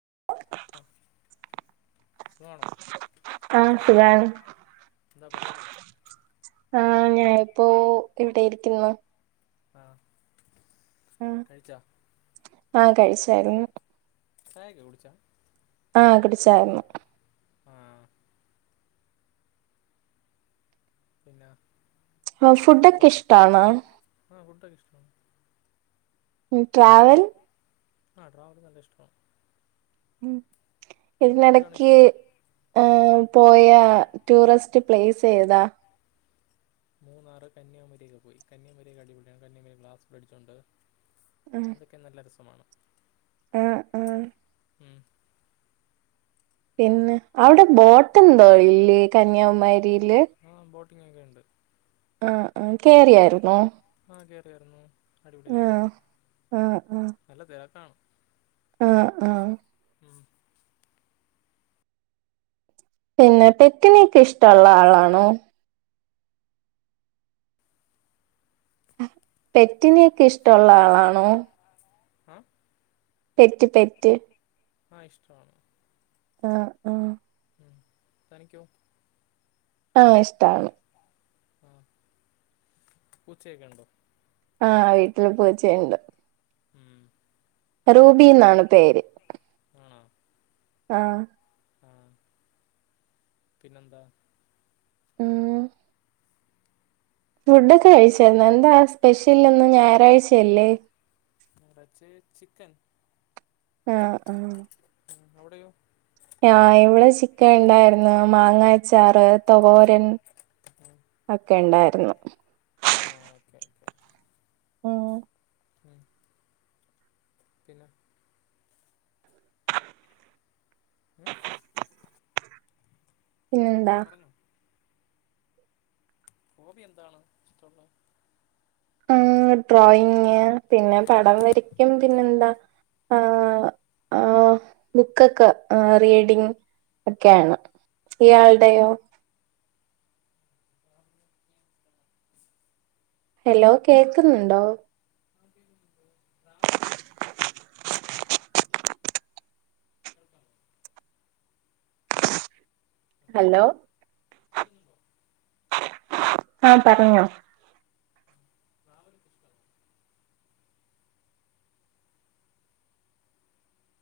[unintelligible] സുഖമാണോ [unintelligible] എന്താ പരിപാടി ആ ഞാനിപ്പോൊ ഇവിടെ ഇരിക്കുന്നു ആഹ് ആ ആഹ കഴിച്ചായിരുന്നു [inaudible] ആഹ കഴിച്ചായിരുന്നു ആ ആഹ് ഫുഡൊക്കെ ഇഷ്ടാണോ [inaudible] ഉം ട്രാവൽ [unintelligible] എന്ത് ഫുഡാണ് ഇതിനിടക്ക് ഇഷ്ടം ആ പോയ ടൂറിസ്റ്റ് പ്ലേസ് ചെയ്താ [unintelligible] അതൊക്കെ നല്ല രസമാണ് ആഹ ആഹ ഉം. പിന്നെ അവിടെ ബോട്ട് എന്തോ ഇല്ലേ കന്യാകുമാരിയില് ഉം ഉണ്ട് ആഹ ആഹ കേറിയയിരുന്നോ [inaudible] ആഹ ആഹ ഉം. പിന്നെ പെക്കിനേക്ക് ഇഷ്ടമുള്ള ആളാണോ പെറ്റിനൊക്കെ ഇഷ്ടമുള്ള ആളാണോ [inaudible] പെറ്റ് പെറ്റ് ആഹ ഇഷ്ടമാണ് ആഹ ആഹ താങ്ക്യൂ ആഹ ഇഷ്ടാണ് ആ ഉച്ചയക്കെണ്ടോ ആഹ വീട്ടില് പൂച്ചേയുണ്ട് ഉം റൂബി എന്നാണ് പേര് ആഹ ആഹ പിന്നന്താ ഉം ഫുഡൊക്കെ ഉം കഴിച്ചരുന്നു എന്താ സ്പെഷ്യൽ ഇന്ന് ഞായറാഴ്ചയല്ലേ നെറച്ച് ചിക്കൻ ആഹ് ആഹ് ഉം അവിടെയോ ആഹ് ഇവടെ ചിക്കൻ ഇണ്ടാരുന്നു മാങ്ങാ അച്ചാർ തോരൻ ഒക്കെ ഇണ്ടാരുന്നു ആഹ് ഓക്കെ ഓക്കെ ഉം ഉം പിന്നെ ഉം പിന്നെന്താ പറഞ്ഞോ ഹോബി എന്താണ് ഇഷ്ടവുള്ളെ ഏഹ് ഡ്രോയിങ്ങ് പിന്നെ പടം വരക്കും പിന്നെന്താ ആഹ് ആഹ് ബുക്കൊക്കാ ആഹ് റീഡിങ്ങ് ഒക്കെയാണ് ഇയാള്ടെയോ? ഉം ട്രാവലൊക്കെ ഇഷ്ടാണോ ഹലോ കേക്ക്ന്ന്ണ്ടോ? കേൾക്കാമോ ഹലോ കേൾക്കുന്നുണ്ടോ ആഹ് പറ്ഞ്ഞോ ട്രാവലൊക്കെ ഇഷ്ടാണോ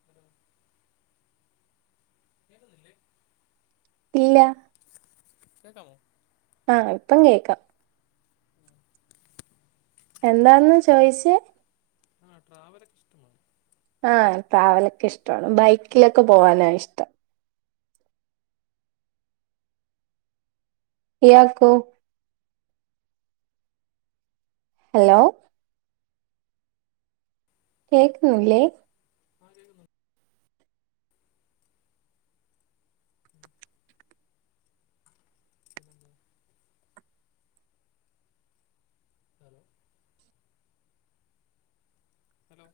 ഹലോ കേക്ക്ന്നില്ലേ? ഇല്ലാ കേക്കാമോ? ആഹ് ഇപ്പം കേക്കാ എന്താന്ന് ചോയിച്ചേ? ആ ട്രാവലൊക്കെ ഇഷ്ടമാണോ? ആഹ് ട്രാവലൊക്കെ ഇഷ്ടാണ് ബൈക്കിലൊക്കെ പോവാനാ ഇഷ്ടം. ഇയാക്കോ? ഹലോ കേക്കുന്നില്ലേ? ആ കേക്കുന്നൊണ്ട്. പിന്നെന്താ ഹലോ ഹലോ